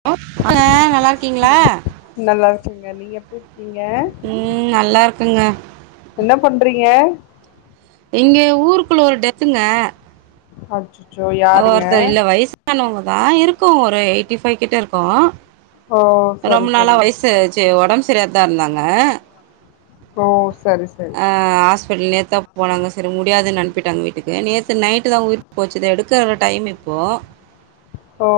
[unintelligible] நல்லா இருக்கீங்களா நல்லா இருக்கீங்க நீங்க எப்டி இருக்கீங்க ம் நல்லா இருக்கேங்க என்ன பண்றீங்க இங்கே ஊருக்குள்ள ஒரு டெத்துங்க அச் ஒ ஒருத்தரு இல்ல வய்ஸ் வயசானவங்க தா இருக்கு ஒரு எயிட்டி ஃபை கிட்ட இருக்கு ஓ சரி ரொம்ப நாளா சரி வய்சு [unintelligible] ஒடம்பு சரியா தா இருந்தாங்க ஓ சரி ச ஆ ஹாஸ்பிட்டல் நேத்து தா போனாங்க சரி முடியாதுன்னு அனுப்பிட்டாங்க வீட்டுக்கு நேத்து நைட்டு தா உயிர் போச்சிது எடுக்கற டைம் இப்போ ஓ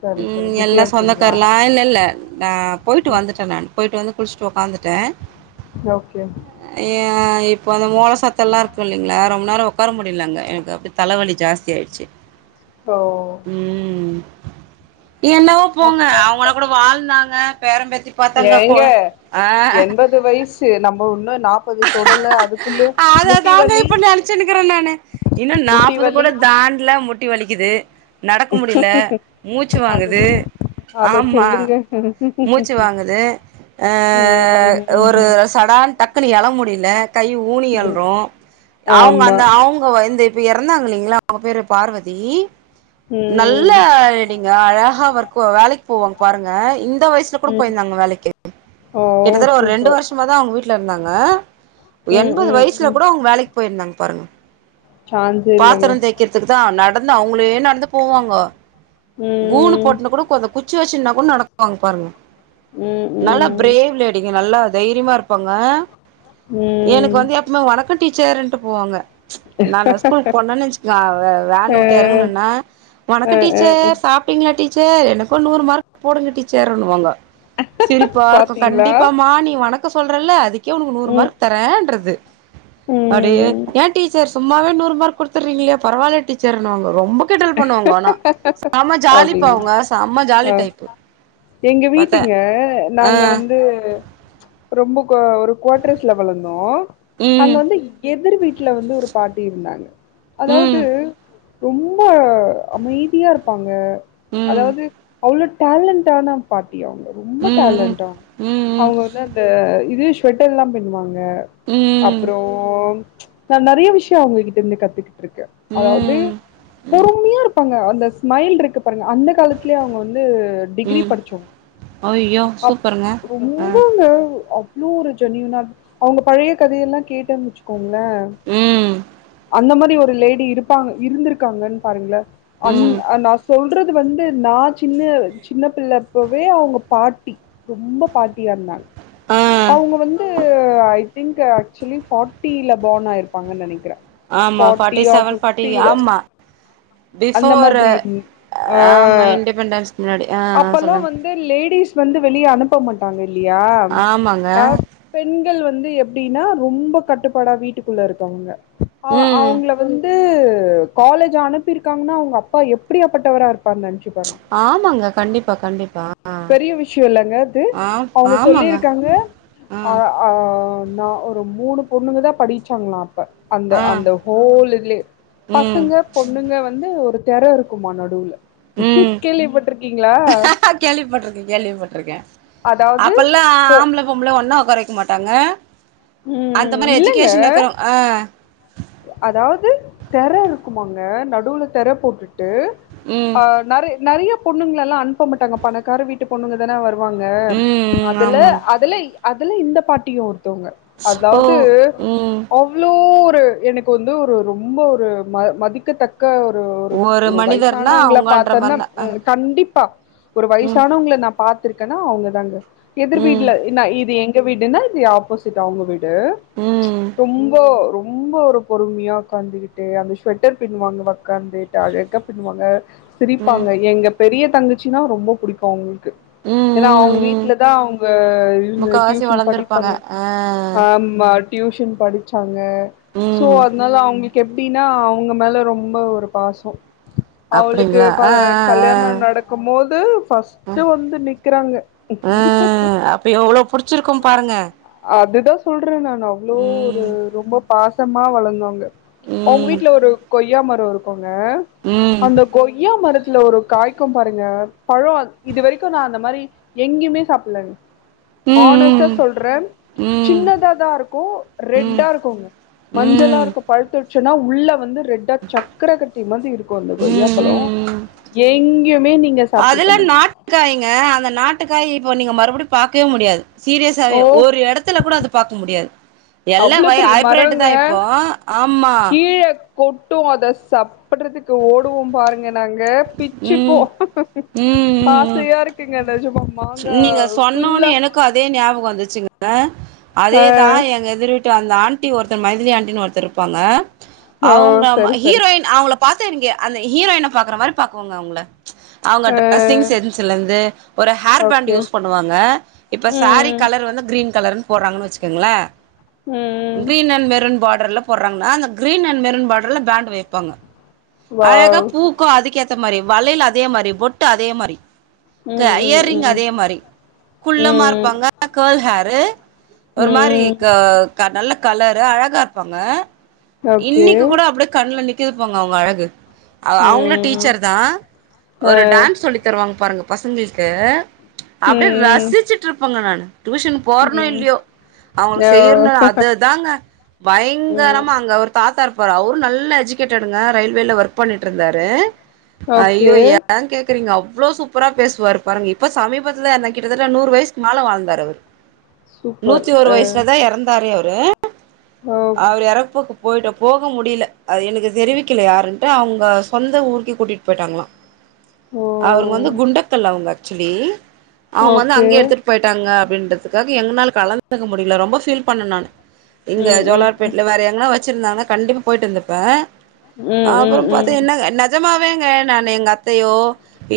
சரி சரி ம் பிஸியா எல்லா இருக்கீங்களா சொந்தக்காரலா இல்ல இல்ல நா போய்ட்டு வந்துட்டே நானு போய்ட்டு வந்து குளிச்சிட்டு உக்காந்துட்டே ஓகே அ இப்போ அந்த மோள சத்தோல்லா இருக்கு இல்லைங்ளா ரொம்ப நேரோ உக்கார முடியல அங்க எனக்கு தலவலி ஜாஸ்தியாயிருச்சு ஓ உம் என்னவ் போங்க அவுங்கனா கூட வாழ்ந்தாங்க பேரம் பேத்தி பாத்தாங்க கோ ஆ ப்பது வயஸ் த்து நம்ம இன்னு நாப்பது தொடல்ல அது அததாங்க இப்ப நெனைச்சுகிட்டுருக்க நானு இன்னு முட்டி நாப்பது வலி கூட தாண்டல மு முட்டி வலிக்குது நடக்க முடில மூச்சு வாங்குது ஆமா ம் மூச்சு வாங்குது ஆ ம் ஒரு ம் சடான் டக்குன்னு எழ முடில கை ஊனி ம் எழ்றோ ஆமா ங்கோ இந்த இப்ப இறந்தாங்க இல்லைங்ளா அவுங்க பேரு பார்வதி ம் நல்லா லேடிங்க அழகா ஒர்க் வேலைக்கு போவாங்க பாருங்க இந்த வயசுல கூட ம் போயிருந்தாங்க வேலைக்கு ஓ கிட்டத்தட்ட ஒரு ரெண்டு சூப்பர் வருஷமா தா அவுங்க வீட்ல இருந்தாங்க ம் எண்பது ம் வயசுல ம் கூட அவுங்க வேலைக்கு போயிருந்தாங்க பாருங்க சான்ஸே இல்லங்க பாத்திரந் தே விக்கிறதுக்குதா நடந்து அவுங்ளே நடந்து போவாங்க ம் கூணு போட்னு கூட கொ அந்த குச்சி வச்சுனா கூட நடக்குவாங்க பாருங்க ம் நல்ல ம் பிரேவ்லேடிங்க நல்லா தைரியமா இருப்பாங்க ம் எனக்கு வந்து சும்மா வணக்கோ டீச்சர்ன்ட்டு போவாங்க நானா ஸ்கூல் போனன்னு வெச்சுக்கோங்க வே வேன் அ விட்டு எறங்கனுனனா அ வணக்க அ டீச்சர் அ சாப்ட்டிங்களா டீச்சர் எனக்கும் நூறு மார்க் போடுங்க டீச்சர்ன்னுவாங்க சேரிப்பா இருக்கு பாத்தீங்களா கண்டிப்பாமா நீ வணக்கோ சொல்றல்ல அதுக்கே உனக்கு நூறு மா ம் தர்றன்றது அப்டியே ம் ஏன் டீச்சர் சும்மாவே நூறு மார்க் குடுத்திர்ங்ளே பரவால்ல டீச்சர்னுவாங்கோ ரொம்போ கிட்டல் பண்ணுவாங்கோ ஆனா செம ஜாலிப்பா அப்டிங்க அவுங்க செம ஜாலி ஆ டைப் எங்க வீட்டுங்க ஆ நாங்க வந்து ரொம்ப ஒரு குவா்டர்ஸ்ல வளந்தோ அங்க ம் வந்து எதிர் வீட்ல வந்து ஒரு பாட்டி இருந்தாங்க அதாவது ம் ரொம் ரொம்ப அமைதியா இருப்பாங்க ம் ம் அதாவது அவ்ளோ டேலண்ட்டான பாட்டி அவுங்க ரொம்ப ம் ம் டேலண்ட்டு அவுங்க ம் ம் அவுங்க வந்து அந்த இது சுவாட்டர் எல்லாம் பிண்ணுவாங்க ம் அப்றோ நா நெறைய விஷ்யோ அவுங்ககிட்ட இருந்து கத்து இருக்கு அதாவது ம் ம் ப்பாங்க அந்த ஸ்மைல் இருக்கு பாருங்க அந்த காலத்துலயே அவுங்க வந்து டிகிரி ம் படிச்சோங் அய்யோ அப் சூப்பருங்க ஆ ரொம்பங்க அவ் அவ்ளோ ஒரு ஜெனுயினா அவங்க பழைய கதையெல்லா கேட்டனு வச்சுக்கோ க்கும்ல ம் அந்த மாரி ஒரு லேடி இருப்பாங்க இருந்துருக்காங்கன்னு பாருங்கள அன் ம் நா சொல் சொல்றது வந்து நா சின்ன சின்ன பிள்ளப்பவே அவுங்க பாட்டி ரொம்ப பாட்டியா இருந்தாங்க ஆ அவுங்க வந்து ஐ திங்க் ஆக்சுவலி ஃபார்ட்டில பார்ன் ஆயிருபாங்கனு நெனைக்கிற ஆமா ஃபார்ட்டி ஃபார்ட்டியா செவன் ஃபார்ட்டி ஃபிஃப்டில ஆமா அந்த பிஃபோர் மாதிரி இரு ஆ ஆமா இண்டிபெண்டன்ஸ்க்கு முன்னாடி ஆ அப்பல்லா சொல்லுங்க வந் ஏ லேடிஸ் வந்து வெளிய அனுப்ப மாட்டாங்க இல்லையா ஆமாங்க அ பெண்கள் வந்து எப்டின்னா ரொம்ப கட்டுப்பாடா வீட்டுக்குள்ள இருக்கவங்க அ ம் அவுங்கள வந்து காலேஜ் ஆன அனுப்பிருக்காங்கன்னா அவுங்க அப்பா எப்டியாப்பட்டவரா இருப்பாரு நெனச்சு இங்கபாரு ஆமாங்க கண்டிப்பா கண்டிப்பா ஆ பெரிய விஷ்யோ இல்லங்க அது அவுங்க சொல்லிருக்காங்க ம் ஆ ஆ நா ஒரு மூணு பொண்ணுங்க தா படிச்சாங்களா அப்ப அந்த ஆ அந்த ஹோல் இதுல்லே ம் பசங்க பொண்ணுங்க வந்து ஒரு தேர இருக்குமா நடுவுல ம் கேள்விப்பட்டிருக்கீங்களா கேள்விப்பட்டிருக்கே கேள்விப்பட்டிருக்கே அதாவது அப்பல்லா போ ஆம்ள பொம்பள ஒன்னா உக்கார வெக்க மாட்டாங்க அந்த ம் மாரி இல்லங்க எஜுகேஷன் இருக்கிறோ அ அதாவது தெர இருக்குமாங்க நடுவுல தெர போட்டுட்டு ம் அ நெரே நெறைய பொண்ணுங்கள எல்லா அனுப்ப மாட்டாங்க பணக்கார வீட் ட்டு பொண்ணுங்கதான வருவாங்க ம் ம் அதுல ஆமாங் அதுல அதுல இந்த பாட்டியு ஒருத்தவுங்க ஓ அதாவது ம் ஓம் அவ்ளோ ஒரு எனக்கு வந்து ஒரு ரொம்ப ஒரு ம மதிக்கத்தக் க ஒரு ஒரு ஒரு மனிதர்னா வயசானவங்கள அவங்கன்ற பாத்தன்னா மாரினா அ ம் கண்டிப்பா ஒரு ம் வயிசானவங்கள நா பாத்துருக்கேன்னா அவங்க தாங்க எதிர் ம் வீட்ல நா இது எங் ங்க வீடுனா இது ஆப்போசிட் அவங்க வீடு ம் ரொம்போ ரொம்போ ப பொறுமையா உக்காந்துகிட்டு அந்த ஸ்வெட்டர் பின்னுவாங்க வக்காந்துட்டு அழகா பின்னுவாங்க ம் ம் சிரிப்பாங்க எங்க பெரிய தங்கச்சினா ரொம்ப புடிக்கூ அவுங்ளுக்கு ம் ஏனா அவுங்க ம் வீட்லதா அவுங்க இவங்க முக்காவாசி டியூஷன் வளர்ந்துருப்பாங்க படிப்பாங்க ஆ அம் மா டியூஷன் படிச்சாங்க சோ ம் அதனால அவுங்ளு கெப்டின்னா அவங்க மேல ரொம்ப ஒரு பாசோ அவுளுக்கு அப்டிங்களா ப ஆ ஆ ஆ கல்யாண நடக்குமோது ஃபஸ்ட்டு வந்து நிக்கிறாங்க அ அப்ப எவ்ளோ புடிச்சிருக்கூ பாருங்க அதுதா சொல்ற நானு அவ்ளோ ஒரு ம் ரொம்பப் பாசமா வளர்ந்தோங்க அவங்க ம் வீட்டுல ஒரு கொய்யா மர இருக்குங்க ம் அந்த கொய்யா மரத்துல ஒரு காய்க்கு பாருங்க பளோ இது வரைக்கு நா அந்த மாரி எங்கியுமே சாப்லங் ம் ஹானஸ்ட்டா ம் சொல்ற ம் சின்னதா தா இருக்கு ம் ரெட்டா இருக்குங்க மஞ்சளா ம் இருக்கு பழுத்துடுச்சுன்னா உள்ள வந்து ரெட்டா சக்கரகட்டி மாதி இருக்கு அந்த கொய்யாப்பழோ ம் எங்கியுமே நீங்க சாப்டிருக்க மாட்டிங் க்காய்ங்க அந்த நாட்டுக்காய் இப்போ நீங்க மறுபடியு பாக்கே முடியாது ஓ சீரியஸ்ஸாவே ஒரு எடத்துல கூட அது பாக்க முடியாது எல்லா அவ்வளோ வை பெரிய ஹைப்ரேட் மரோங்க தா இப்போ ஆமா கீழ கொட்டு அத சாப்டறதுக்கு ஓடுவோ பாரு ங்க நாங்க பிச்சுபோ ம் ம் ம் ம் ஆசயா இருக்குங்க நெஜமா மாங்கா ஃபுல்லா இதே ஞாபக வந்துருச்சு ங்க ஆ அதேதா எங்க எதிர் வி அந்த ஆண்டி ஒருத்தர் மைதிலி ஆண்டனு ஒருத்தர் இருப்பாங்க ஓ அவங்க சரி சரி ஹீரோயின் அவங்கள பாத்தா எனக்கு அந்த ஹீரோயனை பாக்கற மாரி பாக்குவோங்க அவுங்கள அவங்க ஆ ட்ரெஸ்ஸிங் சென்ஸ்ல இருந்து ஒரு ஹேர் பேண்ட் ஓகே யூஸ் பண்ணுவாங்க இப்ப சாரி ம் கலர் வந்து கிரீன் கலர் போடுறாங்க வச்சுக்கோங்களா ம் கிரீன் அண்ட் மெரன் பாடர்ல போற்றாங்கா அந்த கிரீன் அண் மெருன் பாட்ர்ல பேண்டு வெப்பாங்க அழகா வாவ் பூக்கு அதுக்குஏத்த மாரி வளையல் அதே மாரி பொட்டு அதே மாரி க ம் ம் இயரிங் ம் அதே மாரி குள்ளமா ம் இருப்பாங்க கர்ல் ஹேர்ரு ஒரு மாரி ம் நல்ல கலரு அழகா இருப்பாங்க ஓகே இன்னிக்கு கூட அப்டியே கண்ல நிக்குதுப்போங்க அவங்க அழகு ஆ அவுங்களு ம் டீச்சர் தா ஆ ஒரு டான்ஸ் சொல்லி தருவாங்க பாருங்க பசங்களுக்கு அப்டியே ம் ரசிச்சுட்டு இருப்பங்க நானு டியூஷன் போறனோ ம் இல்லியோ அவுங்களுக்கு செய்யணு ஓ அதுதாங்க ம் பயங்கரமாங்க தாத்தா இருப்பாரு அவரு நல்ல எஜுகேட்டடுங்க ரயில்வேல ஒர்க் பண்ணிட்டு இருந்தாரு ஐய்யோ எ கேக் த்திருங்க அவ்ளோ சூப்பரா பேசுவார்ரு பாருங்க இப்ப சமீபத்தில என்ன கிட்ட தட்ட நூறு வயசுக் மேல வாழ்ந்தாரு அவரு நூத்தி ஒரு வயசுல தான் இறந் தாரு அவரு அவர் இறப்புக்கு போயிட்டு போக முடில அது எனக்கு தெரிவிக்கல யாருன்ட்டு அவங்க சொந்த ஊருக்கே கூட்டிட் போய்ட்டாங்களா அவங்க வந்து குண்டக்கல் அவுங்க ஆக்சோலி அவங்க வந்து அங்கயே எடுத்துட்டு போய்ட்டாங்க அப்டின்றதுக்காக எங்கனால கலந்துக்க முடில ரொம்ப ஃபீல் பண்ண நானு இங்க ம் ம் ம் ம் ஜோலார்பேட்ல வேற எங்கனா வச்சுருந்தாங்னா கண்டிப்பா போயிட்டு இருந்துருப்பே ம் அப்றம் பாத்து ம் என்ன நெஜமாவேங்க நானு எங்க அத்தையோ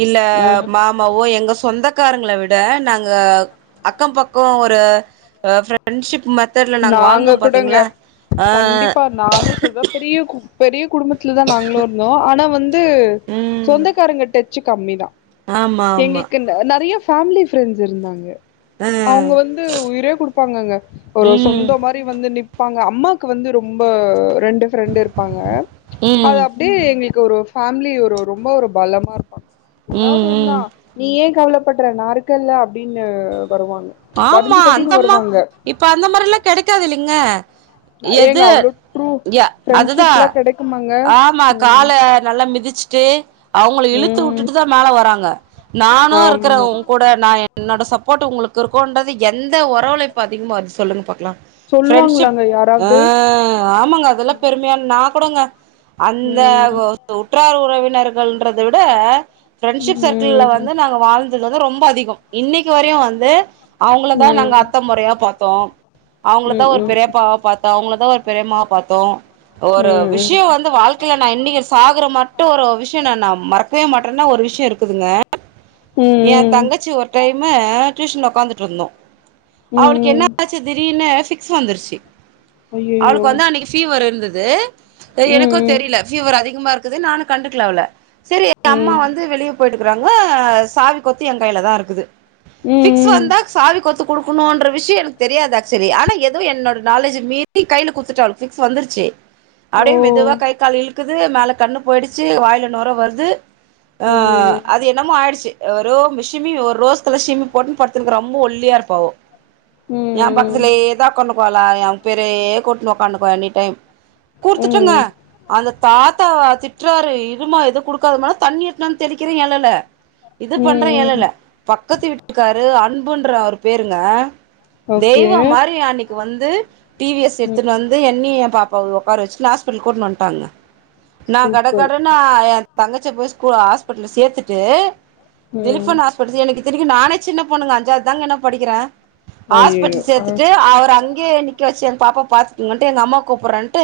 இல்ல ம் மா மாவோ எங்க சொந்தக்காரங்கள விட நாங்க அக்கம் பக்கம் ஒரு ஃப்ரெண்ட்ஷிப் மெத்தட்ல நாங்க வாழ்ந்தோம் பாத்தீங்களா ஆ கண்டிப்பா நானு சொல்வே பெரிய கு பெரிய குடும்பத்ல தான் நாங்களுருந்தோம் ஆனா வந்து ம் சொந்தக்காரங்கட்ட ஞ்சம் கம்மி தான் ஆமா ஆமா. எங்கள்க்கு நெறைய பேமிலி ப்ரெண்ட்ஸ் இருந்தாங்க ஆ அவுங்க வந்து உயிரே குடுப்பாங்கங்க ஒரு சொந்தோ ம் மாரி வந்து நிப்பாங்க அம்மாக்கு வந்து ரொம்ப ரெண்டு ப்ரெண்டு இருப்பாங்க ம் அப்டே எங்ளுக்கு ஒரு ஃபேமிலி ஒரு ரொம்ப ஒரு பலமாருப்பாங்க எதாவது ம் உன்னா ம். நீ ஏ கவலப்பட்ற நாருக்கேல்ல அப்டின்னு வருவாங்க ஆமா வரிஞ்சு கட்டின்னு அந்தம்மா வருவாங்க இப்ப அந்த மாரிலாம் கெடைக்காது இல்லைங்க ஏங்க எது அவ்ளோ ட்ரூ யா அதுதா ஃப்ரெண்ட்ஷிப்லா கெடைக்குமாங்க ஆமா ம் கால நல்லா மிதிச்சுட்டு அவுங்கள இழுத்து ம் உட்டுட்டு தா மேல வராங்க நானும்ருக்குரே ஆமா உன் கூட நான் என்னோட சப்போட்டு உங்களுக்கு [unintelligible] கோண்டது எந்த உறவுழையும் பாத்திங் பாத்து சொல்லுங்க பாக்கலாம் ஃப்ரெண்ட்ஷிப் சொல்லுவாங்களாங்க ஆ யாராவது ஆமாங்க அதெலாம் பெருமையான நான் கூடங்க அந்த ம் உற்றார் உறவினர்கள விட பிரெண்ட்ஷிப் சர்க் கில்ல ம் வந்து நாங்க வாழ்ந்துது வந்து ரொம்ப அதிகம் இன்னைக்கு வரையும் வந்து அவுங்கள தா நாங்க ம் அத்த மொறையா பாத்தோம் அவுங்கள தா ம் ஒரு ம் பெரியப்பாவா பாத் தோம் அவுங்கள தா ஒரு பெரியமாவ பாத்தோம் ம் ஒரு ம் விஷயம் வந்து வாழ்க் கும் நான் இன்னைக்கு சாகுற மட்டும் ஒரு விஷயம் நான் நான் மறக்கவே மாட்டேன்னா ஒரு விஷயம் இருக்குதுங்க ம் ஏ ம் ம் தங்கச்சி ஒரு டைமு டியூஷன்ல்ல உக்காந்துட்ருந்தோம் அவளுக்கு ம் என்ன ஆச்சு திடீர்னு ஃப்பிக்ஸ் வந்துருச்சு ஐயையோ அவளுக்கு வந்து அன்னைக்கு ஃப்விர் இருந்தது ம் எனக்கும் ம் தெரில ஃப்பிவர் அதிகமா இருக்குது நானும் கண்டுக்கல அவள சேரி அம்மா ம் வந்து வெளிய போயிட்டுக்றாங்க சாவி கொத்து என் கைல தா இருக்குது ம் ஃபிக்ஸ் ம் வந்தா சாவி கொத்து குடுக்கணுன்ற விஷயம் எனக்கு தெரியாது ஆக்சுவலி ஆனா எதும் என்னோட நாலேஜ் மீறி கைல குடுத்துட்டு அவளுக்கு ஃப்க்ஸ் வந்துருச்சு ஓ அப்டியே மெதுவா கை கால் இழுக்குது மேல கண்ணு போய்டுச்சு வாயில நொற வருது ஆ ஐயையோ அது என்னமோ ஆயிடுச்சு ரோ சிமி ஒரு ரோஸ் கலர் சிமி போட்டுன்னு படுத் துன்னு ரொம்போ ஒல்லியா இருப்பாஅவோ ம் ஏன் ம் பக்கத்துலேதான் உக்காந்துக்குவா லாம் ஏ பேரே கூட்னு உக்காந்துக்வா எனி டைம் கூட்த்துட்டேங்க ம் அந்த தாத் தா வா திட்றாரு இருமா இது குடுக்காதமானு தண்ணி எடுத்தாந்து தெளிக்கிறேன் எழல இது ம் பண்றேன் ம் எழல பக்கத்து வீட்டுக்காரு அன்புன்ற அவரு பேருங்க ஓகே தெய்வொ மாரி அன்னிக்கு வந்து டி வி எஸ் ம் எட்த்துன் வந் து என்னையும் ஏன் பாப்பவ உக்கார வச்சுட்டு ஹாஸ்பிட்டல் கூட்னு வன்ட்டாங்க நான் கட சூப்பர் கடன் நா ஏ தங்கச்ச போய் ஸ்கூலு ஹாஸ்பெட்டில்ல சேத்துட்டு ம் திலிபன் ஹாஸ்பிட்சி எனக்கு இத்தனைக்கு நானே சின்ன பொண்ணுங்க அஞ்சாவதுதாங்க நா படிக்கிறேன் ஐயையோ ஹாஸ்பெட்டல் சேத்துட்டு ஆ அவரு அங்க அங்கியே நிக்க வச்சு என் பாப்பா பாத்துக்குங் கன்டு எங்க அம்மா கூப்புட்றன்ட்டு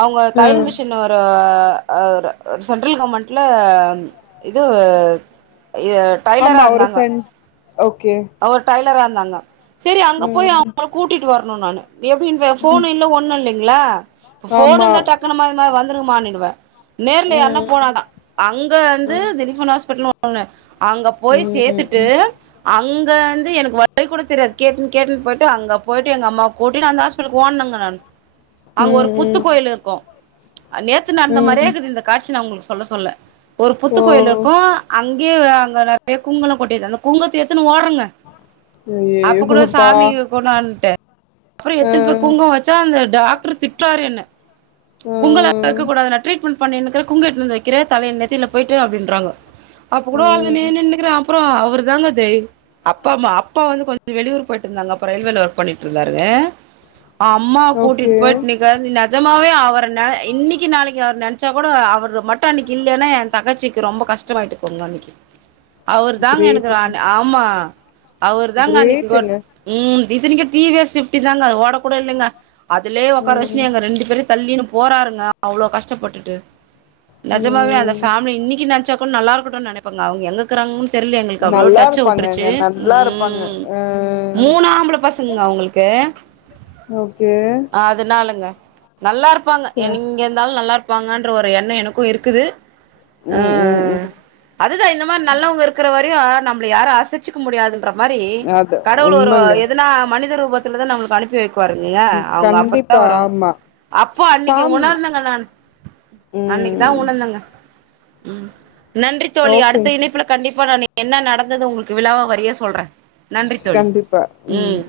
அவங்க தையல் மெஷின் ஆ அவுரு சென்ட்ரல் கவர்மெண்ட்ல இது இயர் ஆமா அவரு சென் ஓகே அவரு டைலரா இருந்தாங்க சரி அங்க போயி ம் அவங்கள கூட்டிட்டு வரணு நானு எப்டின்ப ம் ஃபோனு இல்ல ஒண்ணு இல்லிங்க்ளா இப்ப ஃபோனு ஆமா இருந்தா டக்குனு எம்மா எம்மா வந்துருமாடுவே நேருல யாருண்ணா ம் போனாதா அங்க வந்து ம் ஜெனிபன் ஆஸ்பிட்டல்னு ஒன்னு அங்க போயி சேத்துட்டு ம் அங்க வந்து எனக்கு வழி கூட தெரியாது கேட்டுனு கேட்டுனு போயிட்டு அங்க போயிட்டு எங்க அம்மாவ கூட்டினு அந்த ஆஸ்பிட்டலுக்கு ஓடுனங்க நானு அங்க ஒரு புத்து ம் ம் கோயிலு இருக்கு நேத்து நடந்த மாரியே ம். இருக்குது இந்த காட்சி நா ஒங்களுக்கு சொல்ல சொல்ல ஒரு புத்து ஓ கோயிலு இருக்கு அங்கியே அ அங்க நெறையா குங்குலா கொட்டிருந்தது அந்த ககுங்குத்த எத்துனு ஓடுறங்க அப்ப கூட ஐயையோப்பா சாமிய கொண்வன்ட்டே அப்றோ ஆ எத்துனு போய் குங்கும வச் சா அந்த டாக்ட்ரு திட்றாரு என்ன ஆ குங்கலா வெக்கக்கூடாது நா ட்ரீட்மெண்ட் பண்ணினுக்குற குங்க எத்துனந்து வைக்கிற தலைய நெத்தியில போயிட்டு அப்டின்றாங்கோ அப்போ கூடோ அழுனே ம் நின்னுக்கிறே அப்புறோ அவருதாங்க தெய் அப்பா அம்மா அப்பா வந்து கொஞ்சோ வெளியூர் போயிட்டு இருந்தாங்க அப்ப ரயில்வேல ஒர்க் பண்ணிட்டு இருந்தாருங்க அம்மாவ கூட்டிட்டு ஓகே போயிட்டு நிக் காந்தி நெஜமாவே அவர இன்னிக்கு நாளைக்கு அவர நென்ச்சா கூடோ அவரு மட்டு அன்னிக்கு இல்லேன்னா தங்கச்சிக்கு ரொம்ப கஷ்டமாயிட்டு இருக்குங்க அன்னிக்கு அவரு தாங்க எனக்கு கிரேட்டுங்க அன் ஆமா அவரு தாங்க அன்னைக்கு கொ கிரேட்டுங்க ம் இத்தினைக்கு டி வி எஸ் பிஃப்டி தாங்க அது ஓட கூட இல்லங்க அதுலயே ஒக்கார ம் வஷ்டு எங்க ரெண்டு பேர தள்ளின்னு போறாருங்க அவ்ளோ கஷ்டப்பட்டுட்டு நெஜமாவே அந்த ம் பேமிலி இன்னிக்கு நெனச்சாக்கு நல்லா இருக்குட்டுனு நெனைப்பேங்க அவுங்க எங்க இருக்றாங்கனு தெரிலேங்க ங்களுக்கு அவ்ளோ நல்லா டச்சு விட்டுருச்சு இருப்பாங்கங்க நல்லா இருப்பாங்க ம் ஆ மூணு ஆம்பள பசங்கங்க அவுங்களுக்கு ஓகே அதுனாலங்க நல்லா இருப்பாங்க ச என் எங்க இருந்தாலு நல்லா இருப்பாங்கன்ற ஒரு எண்ணோ எனக்கு இருக்குது ம் ம் ம் அதுதா இந்த மாரி நல்லவங்க இருக்ற வரையு நம்மள யாரு அசைச்சிக்க முடியாது ப்ர மாரி அது கடவுள் ஒரு உண்மங்க எதுனா மனித ரூபத்திலதா நம்மளுக்கு அனுப்பி வைக்கு அனுப்புவாரு இல்லியா ம் அவுங்க அப்பதா கண்டிப்பா வருவாங்க ஆமா அப்ப அன்னிக்கு சாம் உணர்ந்தங்க நானு அன்னிக்குதா ம் உணர்ந்தங்க ம் நன்றி தோழி ஓகே அடுத்த இணைப்புல கண்டிப்பா நானு என்ன நடந்தது உங்களுக்கு விளாவரியா சொல்றே நன்றி தோழி ம்